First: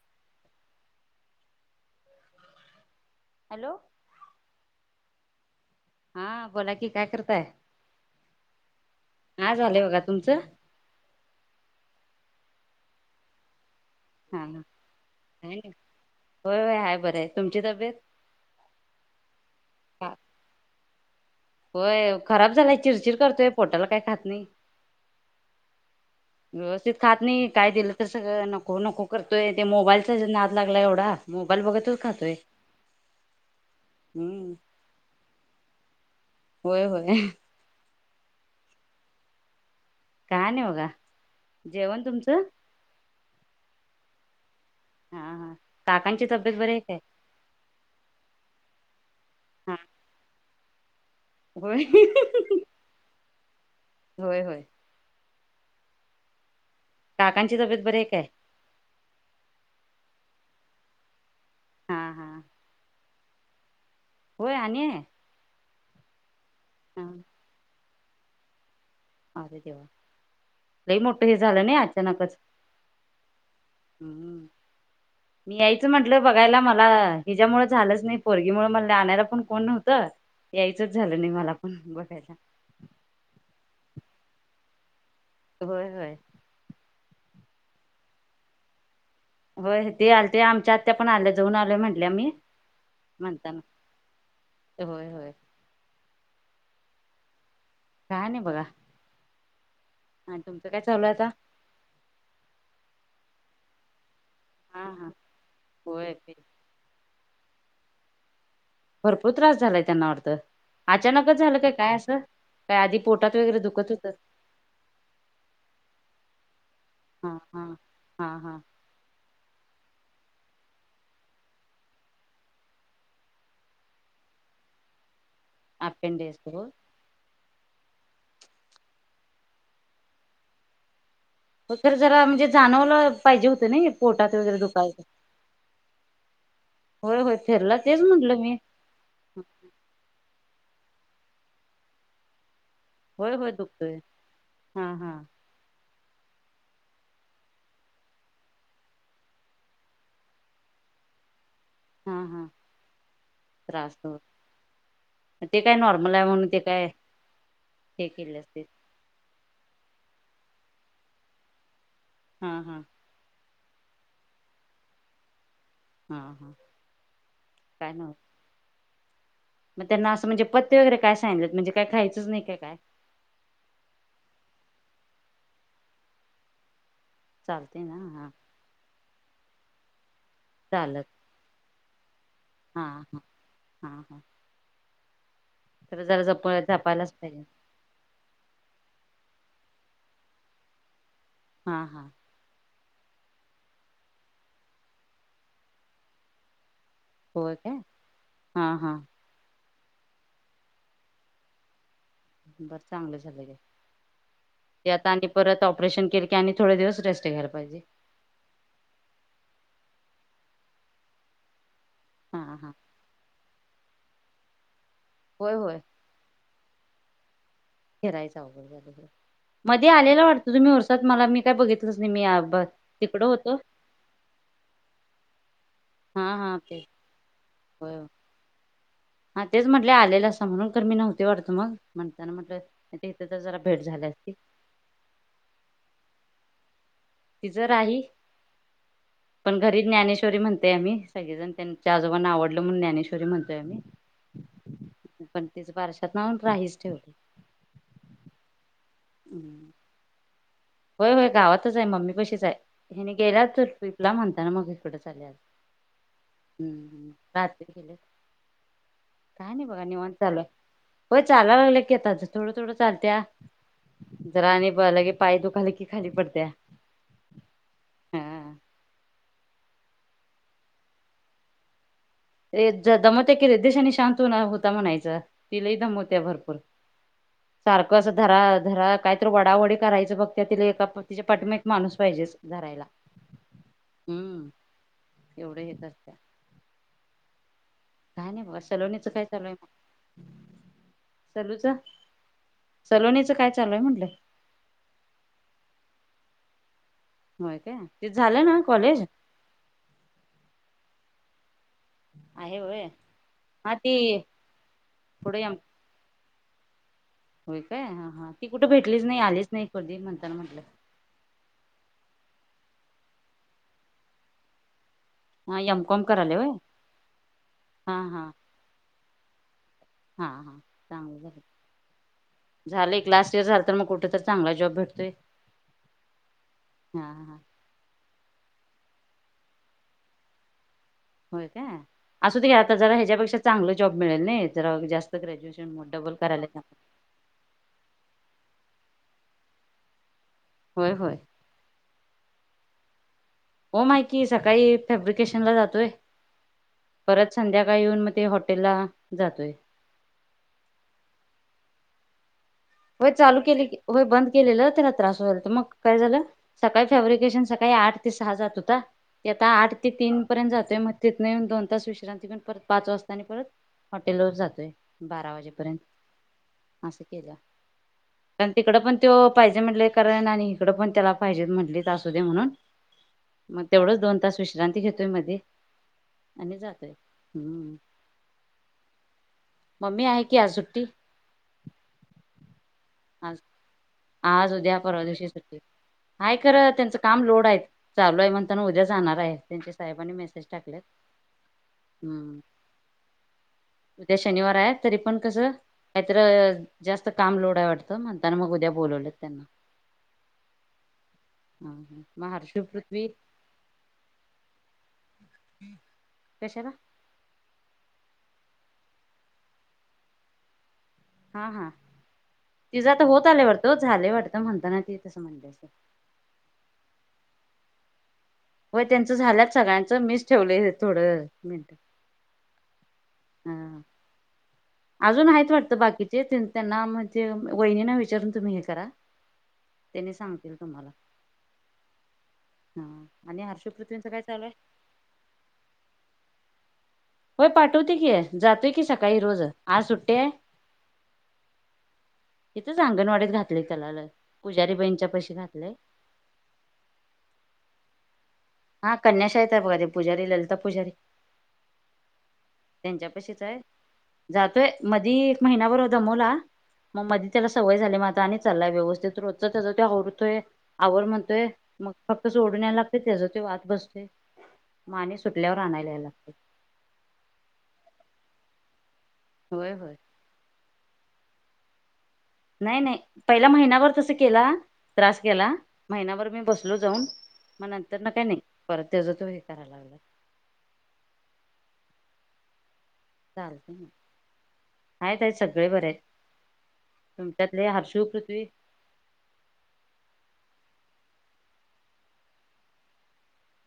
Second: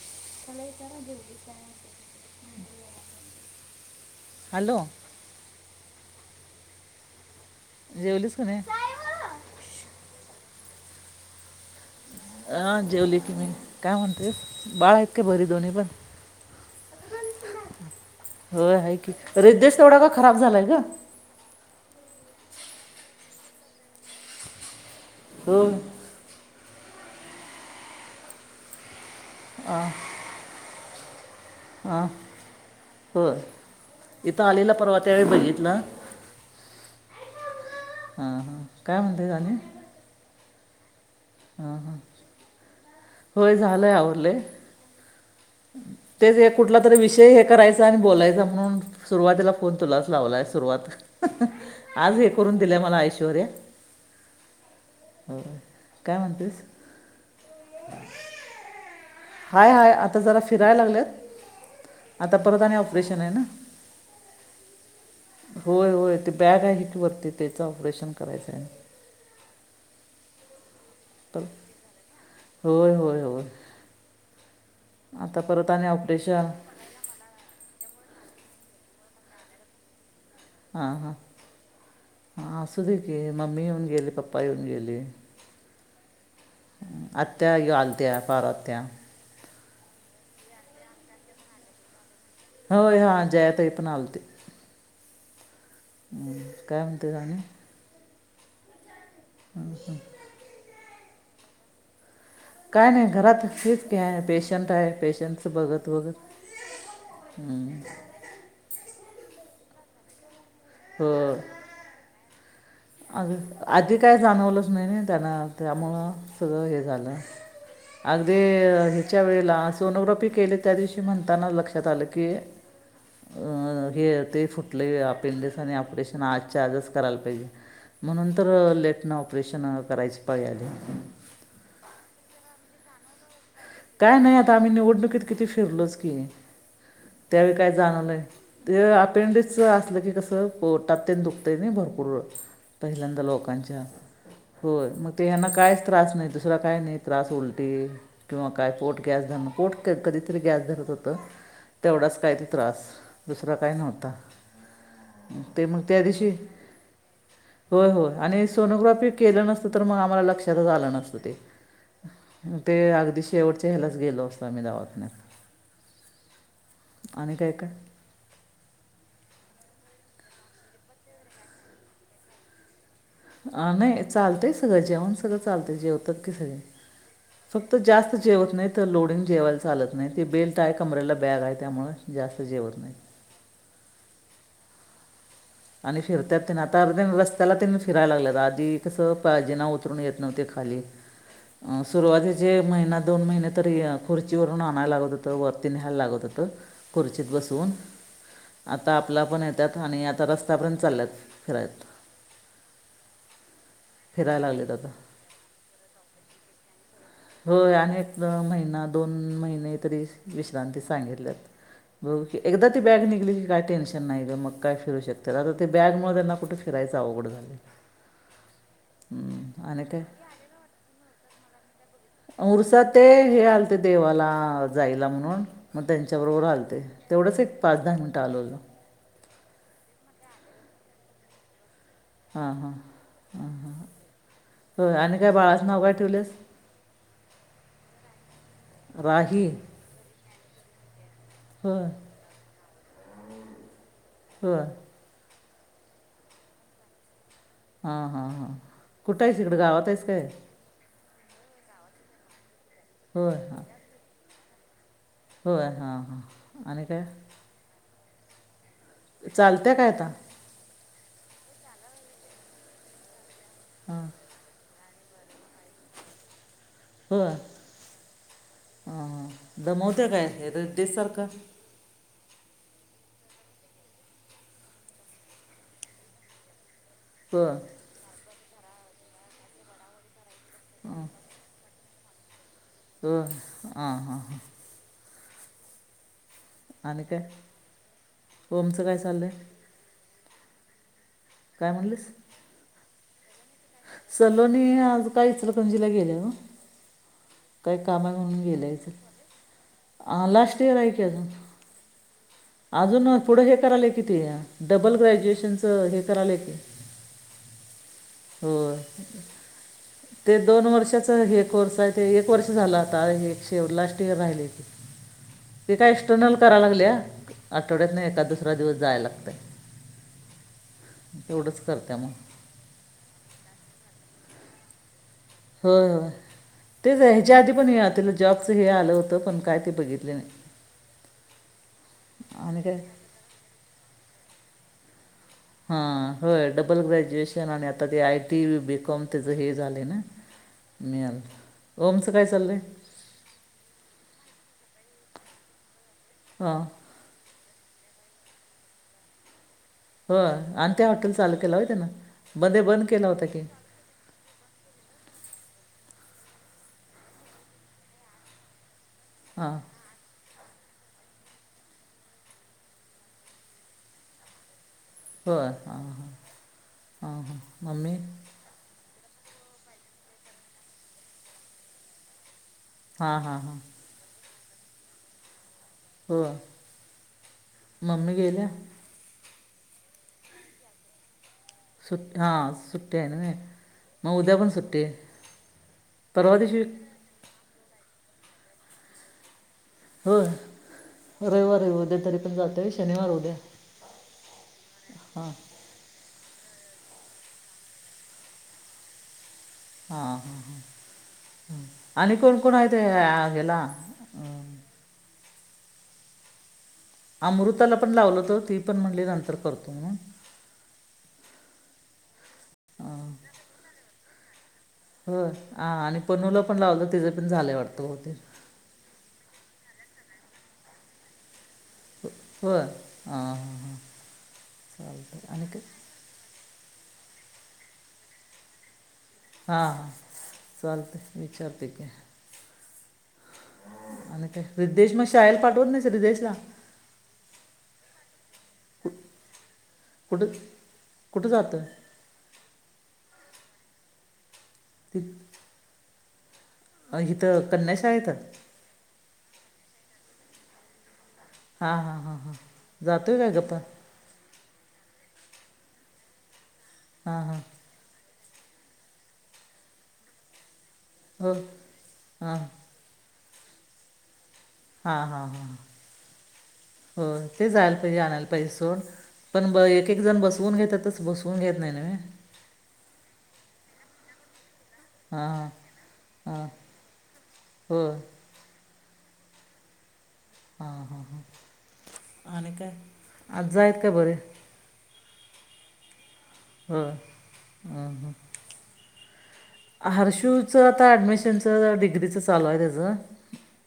त्याला विचारा जेवलीस काय? Hello hello. हा बोला की काय करताय जेवलीस का नाही हा झाले बघा तुमचं. हं जेवली क मी काय म्हणतेस हा हा बाळा इतके बरी काय दोन्ही नाही. पण होय होय हाय बरं आहे तुमची तब्येत होय आहे की रिदेश तेवढा का खराब झालाय का? होय खराब झालाय चिरचिर करतोय पोटाला काय खात नाही. हो. व्यवस्थित खात नाही काय दिलं तर सगळं नको नको करतोय ते मोबाईलचा नाद लागला एवढा. मोबाईल हा बघतच खातोय हो इथं हम्म आलेला परवा त्यावेेळी बघितलं. होय होय. हा हा काय म्हणतेय तणी काय नाही बघा. हा हा जेवण तुमचं होय झालंय आवडलंय. ताट. तेच कुठला तरी विषय हे करायचा आणि बोलायचा म्हणून सुरुवातीला फोन हा तुलाच लावलाय. सुरवात होय आज हे करून दि मला ऐश्वर्या होय होय हो काय म्हणतेस काकांची तब्येत बरी काय? हाय हाय आता जरा फिरायला हा लागलेत हा आता परत आणि ऑपरेशन आहे ना. होय आणि होय होय ते बॅग आहे की हा वरती त्याच ऑपरेशन करायचं आहे. अरे देवा लई मोठं हे तर झालं नाही अचानकच होय होय होय हम्म. आता मी परत आणि यायचं म्हटलं ऑपरेशन बघायला मला हिच्यामुळे झालंच नाही पोरी मुळ मला आणायला पण कोण नव्हतं. हा यायचंच झालं नाही मला पण बघायला हाा असू दे की मम्मी येऊन गेले पप्पा येऊन गेले. होय होय. आत्या यो आलत्या पारू आत्या होय ते आल ते आमच्या आत्या पण आल्या जाऊन आलो म्हटले आम्ही होय हा जया ताई पण आलते. होय होय. हम्म काय म्हणते आणि काय नाही बघा. हम् हम. आणि तुमचं काय चालू आता काय नाही घरात हेच कि पेशंट हा आहे हा पेशंटच बघत बघत. होय. हम्. भरपूर त्रास झालाय त्यांना वाटतं अचानकच झालं काय काय असं. काय आधी आ पोटात वगैरे दुखत आधी होतं काय जाणवलंच नाही ना त्यांना त्यामुळं सगळं हे झालं. हा हा. हा अगदी हा ह्याच्या वेळेला सोनोग्राफी केली त्या दिवशी म्हणताना लक्षात आलं की अं हे ते फुटले आपेडेस आणि ऑपरेशन अपेंडिक्स हो आजच्या आजच करायला पाहिजे. म्हणून तर लेटन ऑपरेशन करायचे पाळी आले. हो तर जरा म्हणजे जाणवलं पाहिजे होत. काय नाही आता आम्ही निवडणुकीत किती फिरलोच की होय होय त्यावेळी काय फिरला तेच जाणलंय म्हटलं मी ते अपेंडिकसच असलं की कसं. पोटातेन दुखतय नाय भरपूर पहिल्यांदा होय होय लोकांच्या दुखतोय हा होय मग हा ते ह्यांना कायच त्रास नाही दुसरा काय नाही त्रास उलटी किंवा काय पोट गॅस धरणं पोट कधीतरी गॅस धरत होतं. हा तेवढाच काय ते हा त्रास दुसरा काय त्रास नव्हता. हो ते काय मग त्या नॉर्मल आहे दिवशी म्हणून ते काय होय हो हे केले आणि असते सोनोग्राफी केलं नसत. तर मग आम्हला लक्षातच आलं नसतं ते हा ते हा अगदीच शेवटच्या ह्यालाच गेलो असतो आम्ही दवाखान्यात हम हम काय नव्हत मग त्यांना असं म्हणजे पथ्थे वगैरे काय सांगितलेत म्हणजे काय खायचंच नाही का काय आ नाही चालतय सगळं जेवण सगळं चालतय जेवतात की सगळे फक्त चालते ना जास्त हा जेवत नाही तर लोडिंग जेवायला चालत नाही ते बेल्ट आहे चालत कमरेला बॅग आहे त्यामुळे हा हम् हम् हम् आणि फिरतात त्यां आता जपायलाच पाहिजे रस्त्याला फिरायला लागल्यात आधी कसं पार जिना उत उतरून येत नव्हते खाली हा हा सुरवातीचे महिना दोन महिने तरी खुर्ची वरून आणायला लागत होतं वरती न्यायला लागत होत खुर्चीत होय बसून काय हा आता हा आपला आपण येतात आणि आता रस्ता रस्तापर्यंत चालेलत फिरायाला बर चांगले झाले फिरायला लागलेत ते आता आणि परत ऑपरेशन केले की आणि थोडे दिवस रेस्ट घ्यायला होय पाहिजे आणि एक महिना दोन महिने तरी विश्रांती सांगितल्यात बघु की हा एकदा हा ती बॅग निघली की काय टेन्शन नाही ग मग काय फिरू शकतेत आता होय ते होय बॅगमुळे त्यांना कुठे फिरायचं अवघड झालं फिरायच आवघड झालं आहे हम्म, आणि मध्ये काय आलेला वाटतं तुम्ही ऊरसात मला मी काय बघित उरसात ते हे आलते देवाला जायला म्हणून मग हा त्यांच्याबरोबर हा ते रालते तेवढंच एक पाच होय दहा होय. मिनटं आलंो होलं हा तेच म्हटले आलेलं असं म्हणून तर मी नव्हती वाटतं मग म्हणताना हां म्हटलं हां इथे तर हां जरा हां भेट झाली असती होय आणि काय बाळाचं नाव काय ठेवलेस ति ज राही राही पण घरी ज्ञानेश्वरी म्हणते आम्ही सगळे जण होय त्यांच्या आजोबांना आवडत म्हटलं मून ज्ञानेश्ी म्हणतोय मी हम पण तिच पारशात ना राहीच ठेवली हा हा हा कुठे आहेस इकडं गावात आहेस काय होय होय गावातच आहे मम्मी कशीच आहे ह होय गेलाच हां पिपला म्हणता ना मग इकडंच होय हां हां आणि काय हम्म रात्री केले काय नाही चालत्या बघा आता निवन चालूय होय चालायला लागलं कीताचं थोडं थोडं चालत हां जरा आणि पला की पाय दुखाला की खाली पडते ह हम दमवत्या काय हे र तेच सारखं रे ज दमवत्या क र देशाने शांत होता म्हणायचा तिलाही दमवत्या भरपूर होय सारखं असं धरा धरा कायतरी वडावडी करायचं बघ त्यातीलिला एका तिच्या पाठीमा एक माणूस पाहिजे रायला होय हां हां हां हम्म एवढे हे करत आणि काय होमचं काय सलोनीचं चाललंय चालू आहे मग? सलूच सलोणीचं काय चालू आहे म्हटलं सलोनी आज काय इचलतणजीला गेल्या ना होय काही काय ते कामा म्हणून झालं ना गेल्यायच कॉलेज? अ लास्ट इयर आहे की अजून आहे होय अजून पुढं हे हा करालय ती कि ते डबल ग्रॅज्युएशनचं हे करालय हो हो कधी म्हणताना ते म्हटलं दोन वर्षाचा हे कोर्स आहे ते वर्ष झाला होता एकशे लास्ट इर राहिले हो हा ती एम काय कॉम एक्सटर्नल करायला होय करा लागली या आठवड्यात हा नाही एका हा दुसरा दिवस जाय लागतय हा हा चांगलं झालं मग झाले लास्ट इयर झालं तर मग कुठेरी चांगला जॉब भेतोय हो हो तेच ह्याच्या आधी पण ति जॉबच हे आलं होत त पण काय त बघितली नाही होय काय असू घ आणि आता काय जरा ह्याच्यापेक्षा चांगलं जॉब मिळेल नाही ज जास्त हा ग्रॅज्युएशन डबल हो करायला डबल ग्रॅज्युएशन आणि आता ते आयटी बीकॉम त्याच हे झाले ना होय होय मिळालं ओमच काय चाललंय ओम आहे की सकाळी फॅब्रिकेशन ला जातोय हां परत संध्याकाळ स येऊन मग ते हॉटेल ला जातोय हो आणि त्या हॉटेल चालू केलं हो त्यान होय चालू केले होय बंद केलेलं त्याला त्रास व्हायल तर मग काय झालं सकाळी फॅब्रिकेशन सकाळी आठ ते सहा जात होता आता हां आठ ते तीन पर्यंत जातोय मग तिथ नाही दोन तास विश्रांती पण परत पाच वाजता आणि परत हॉटेल वर जातोय बारा होय हां हां वाजेपर्यंत असं हां केल्या हां मम्मी कारण तिकड पण तो पाहिजे म्हटले कारण आणि इकड पण त्याला पाहिजे म्हटले असू दे म्हणून हां हां हां मग तेवढंच दोन तास विश्रांती घेतोय मध्ये हो आणि जातोय हम्म मम्मी गेल्या मम्मी आहे की आज सुट्टी सुट्टी हा सुट्टी आहे नई आज आज उद्या परवा दिवशी सुट्टी आहे परवा दिवशी खरं त्यांचं काम लोड आहेत चालू आहे म्हणताना उद्या जाणार आहे त्यांच्या साहेबांनी होय मेसेज टाकलेत रविवार उद्या तरी पण हम्म जाते शनिवार उद्या उद्या शनिवार आहेत तरी पण हां कसं काहीत जास्त काम लोड आहे वाटतं म्हणताना मग उद्या बोलवलं त्यांना हा, हा, हा आणि मग कोण, कोण हर्षू आहेत ते पृथ्वी ह्याला हम् कशाला अमृताला पण लावलं तर ती पण म्हणली नंतर करतो हा, हा तिझं तर होत आल्या वाटतं झाले वाटतं म्हणत हो ह आणि पनुलं पण लावलं तिचे पण झाले वाटतं होते हो त्यांच झाल्यात सगळ्यांच मिस ठेवलंय थोडं मिनट होय हां हां हम्म अजून चालतं आणि आहेत काय वाटतं बाकीचे त्यांना म्हणजे वहिनीना विचारून तुम्ही हे करा हा, हा त्यांनी सांगतील तुम्हाला चालतंय विचारतेकी हा आणि हर्ष पृथ्वींचं आणि चालू काय आहे हिद्देश मग शाळेल पाठवत नाही हिद्देशला होय पाठवते की जातोय की सकाळी रोज आज सुट्टी य कुठं कुठं जातं हेथ अंगणवाडीत घातले त्याला ल पुजारी ति बाईंच्या च्या पैशी घातलेय अ इथं कन्या शाळेत हा कन्या शाळेत बघत पूजारी ललीता पूजारी हां हां हां हां त्यांच्या जातो काय पशीच गप्पा आहे जातोय मधी एक महिनाभर दमवला मग हां मधी हां त्याला सवय झाली म आणि चालाय व्यवस्थित रोज त्याचा ते हरतोय आवर हो म्हणतोय मग फक्त हां सोडूनयलागते त्याचा ते आत बसतोय हा, मग आणि हा, हा सुटल्यावर आणायला यायला लागतंय. हो ते जायला पाहिजे आणायला पाहिजे सोड पण ब होय एक, होय. एक जण बसवून घेतातच बसवून घेत नाही नव्हे नाही नाही पहिल्या महिन्यावर तस केला त्रास हां केला हां महिनाभर मी हां बसलो जाऊन मग हो नंतर न काय नाही परत त्याच तू हे कराय लागला हा, हा ह आणि काय आज्जा हायत चालतंय मग काय बरे आहेत, आहेत सगळे बरे आहेत हो तुमच्यातले हर्षु पृथ्वी हर्षूच आता ऍडमिशनच डिग्रीच चालू आहे त्याच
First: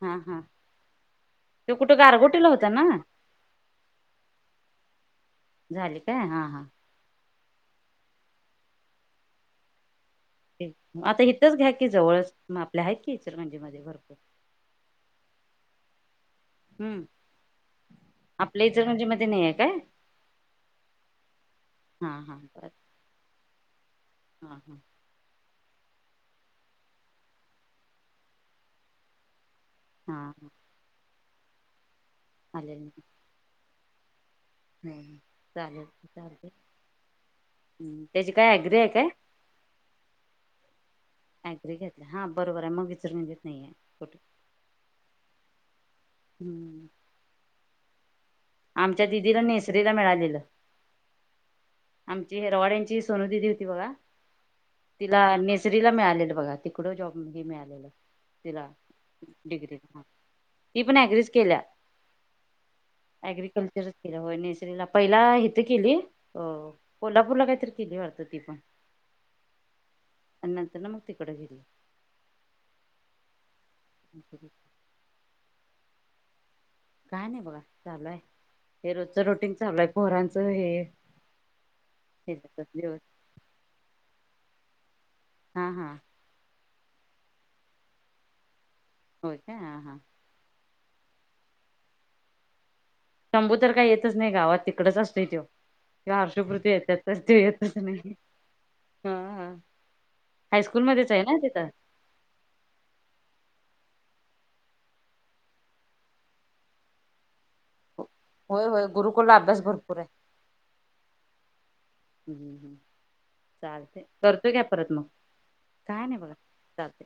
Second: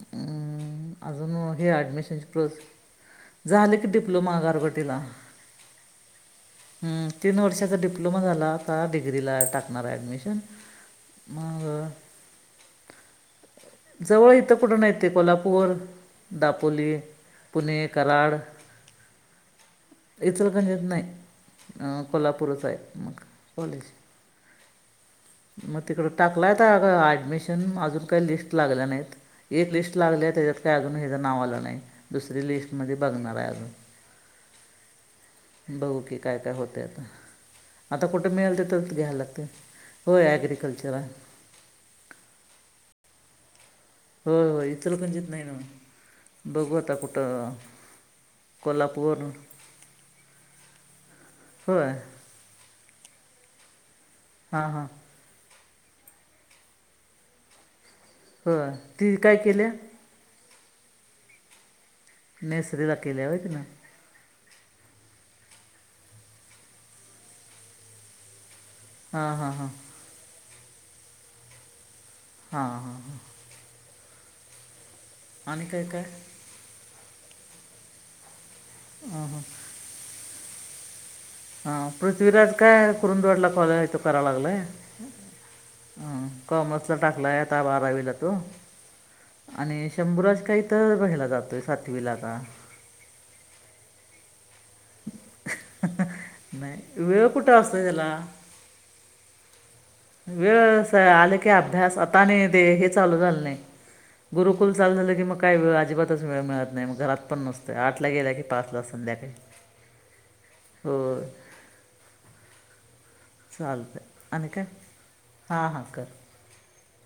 हा ह अजून हे ॲडमिशनचे प्रोसेस झाले की डिप्लोमा गारगोटीला झाली काय हा. हा. हम तीन वर्षाचा डिप्लोमा झाला का डग्रीला टाकणार ऍडमिशन आता इथच घ्या की जवळच आपल्या आहेत कीचर म्हणजे. जवळ इथं कुठून येते कोल्हापूर दापोली, हम्म पुणे, कराड. आपल्या इचलकरंजी मध्ये नाही आहे काय [unintelligible] इथ नाही. हा हा कोल्हापूरच बर आहेत म कॉलेज. हा हा मग तिकड टाकलाय ॲडमिशन अजून काही लिस्ट लागल्या नाहीत. एक लिस्ट लागली हा आहे हा त्याच्यात काय अजून हचं नाव आलं नाही दुसरी चालेल लिस्टमध्येध्ये बघणार आहे अजून चालेल चालेल बऊ की काय चालते. काय होते आता. आता कुठे त्याची काय मिळेल ते ॲग्री तर आहे काय घ्यायला लागते होय ग्रिकल्चर आहे. अग्री घेतला हा बरोबर आहे मग विचरून घेत नाहीये हो हो इथल कणचित नाही ना बघू हम्म आता कुठं आमच्या कोल्हापूर दिदीला नेसरीला मिळालेलं होय आमची हिरवाड्यांची सोनू दिदी होती बघा हां हां तिला नेसरीला मिळालेलं बघा तिकड जॉब हे मिळालेलं. हो तिला ती काय केल्या डिग्री ती पण अग्रिच केल्या. मेस एग्रीकल्चर केल वनी पहिला हथे केली अ कोल्हापूरला काहीतरी केली वाटत ती तीण हा हा हा. नंतर न मग तिकडे गेली हा हा हा. [unintelligible] आणि काय काय? काय नाही बघा चालूय हे रोजच हां रोटींग चालूय पोरांचं हे हा हे पृथ्वीराज काय दिवस कुरुंदवाडला काय ते करायला लागलाय. हा हा कॉमर्सचा टाकलाय आता बारावीला तो होय काय हा आणि हा शंभुराज काही तर राहिला जातोय सातवीला का शंभू तर काही येतच नाही गावात. तिकडच असतो हाऊस पुरतं नाही येतच वेळ त कुठं येतच असतो नाही. त्याला हा हा. वेळ हायस्कूलमध्येच आहे आले ना की तिथं अभ्यास आता नाही दे हे चालू झालं नाही गुरुकुल चालु झाले की मग काय वेळ अजिबातच वेळ मिळत नाही घरात पण नसते आठ ला गेला की होय पाचला होय संध्याकाळी गुरुकुलला अभ्यास भरपूर आहे हो. हम्म हम्म चालते चालतं आणि करतोय घ्या काय परत मग हां हां काय कर नाही बघा. चालते.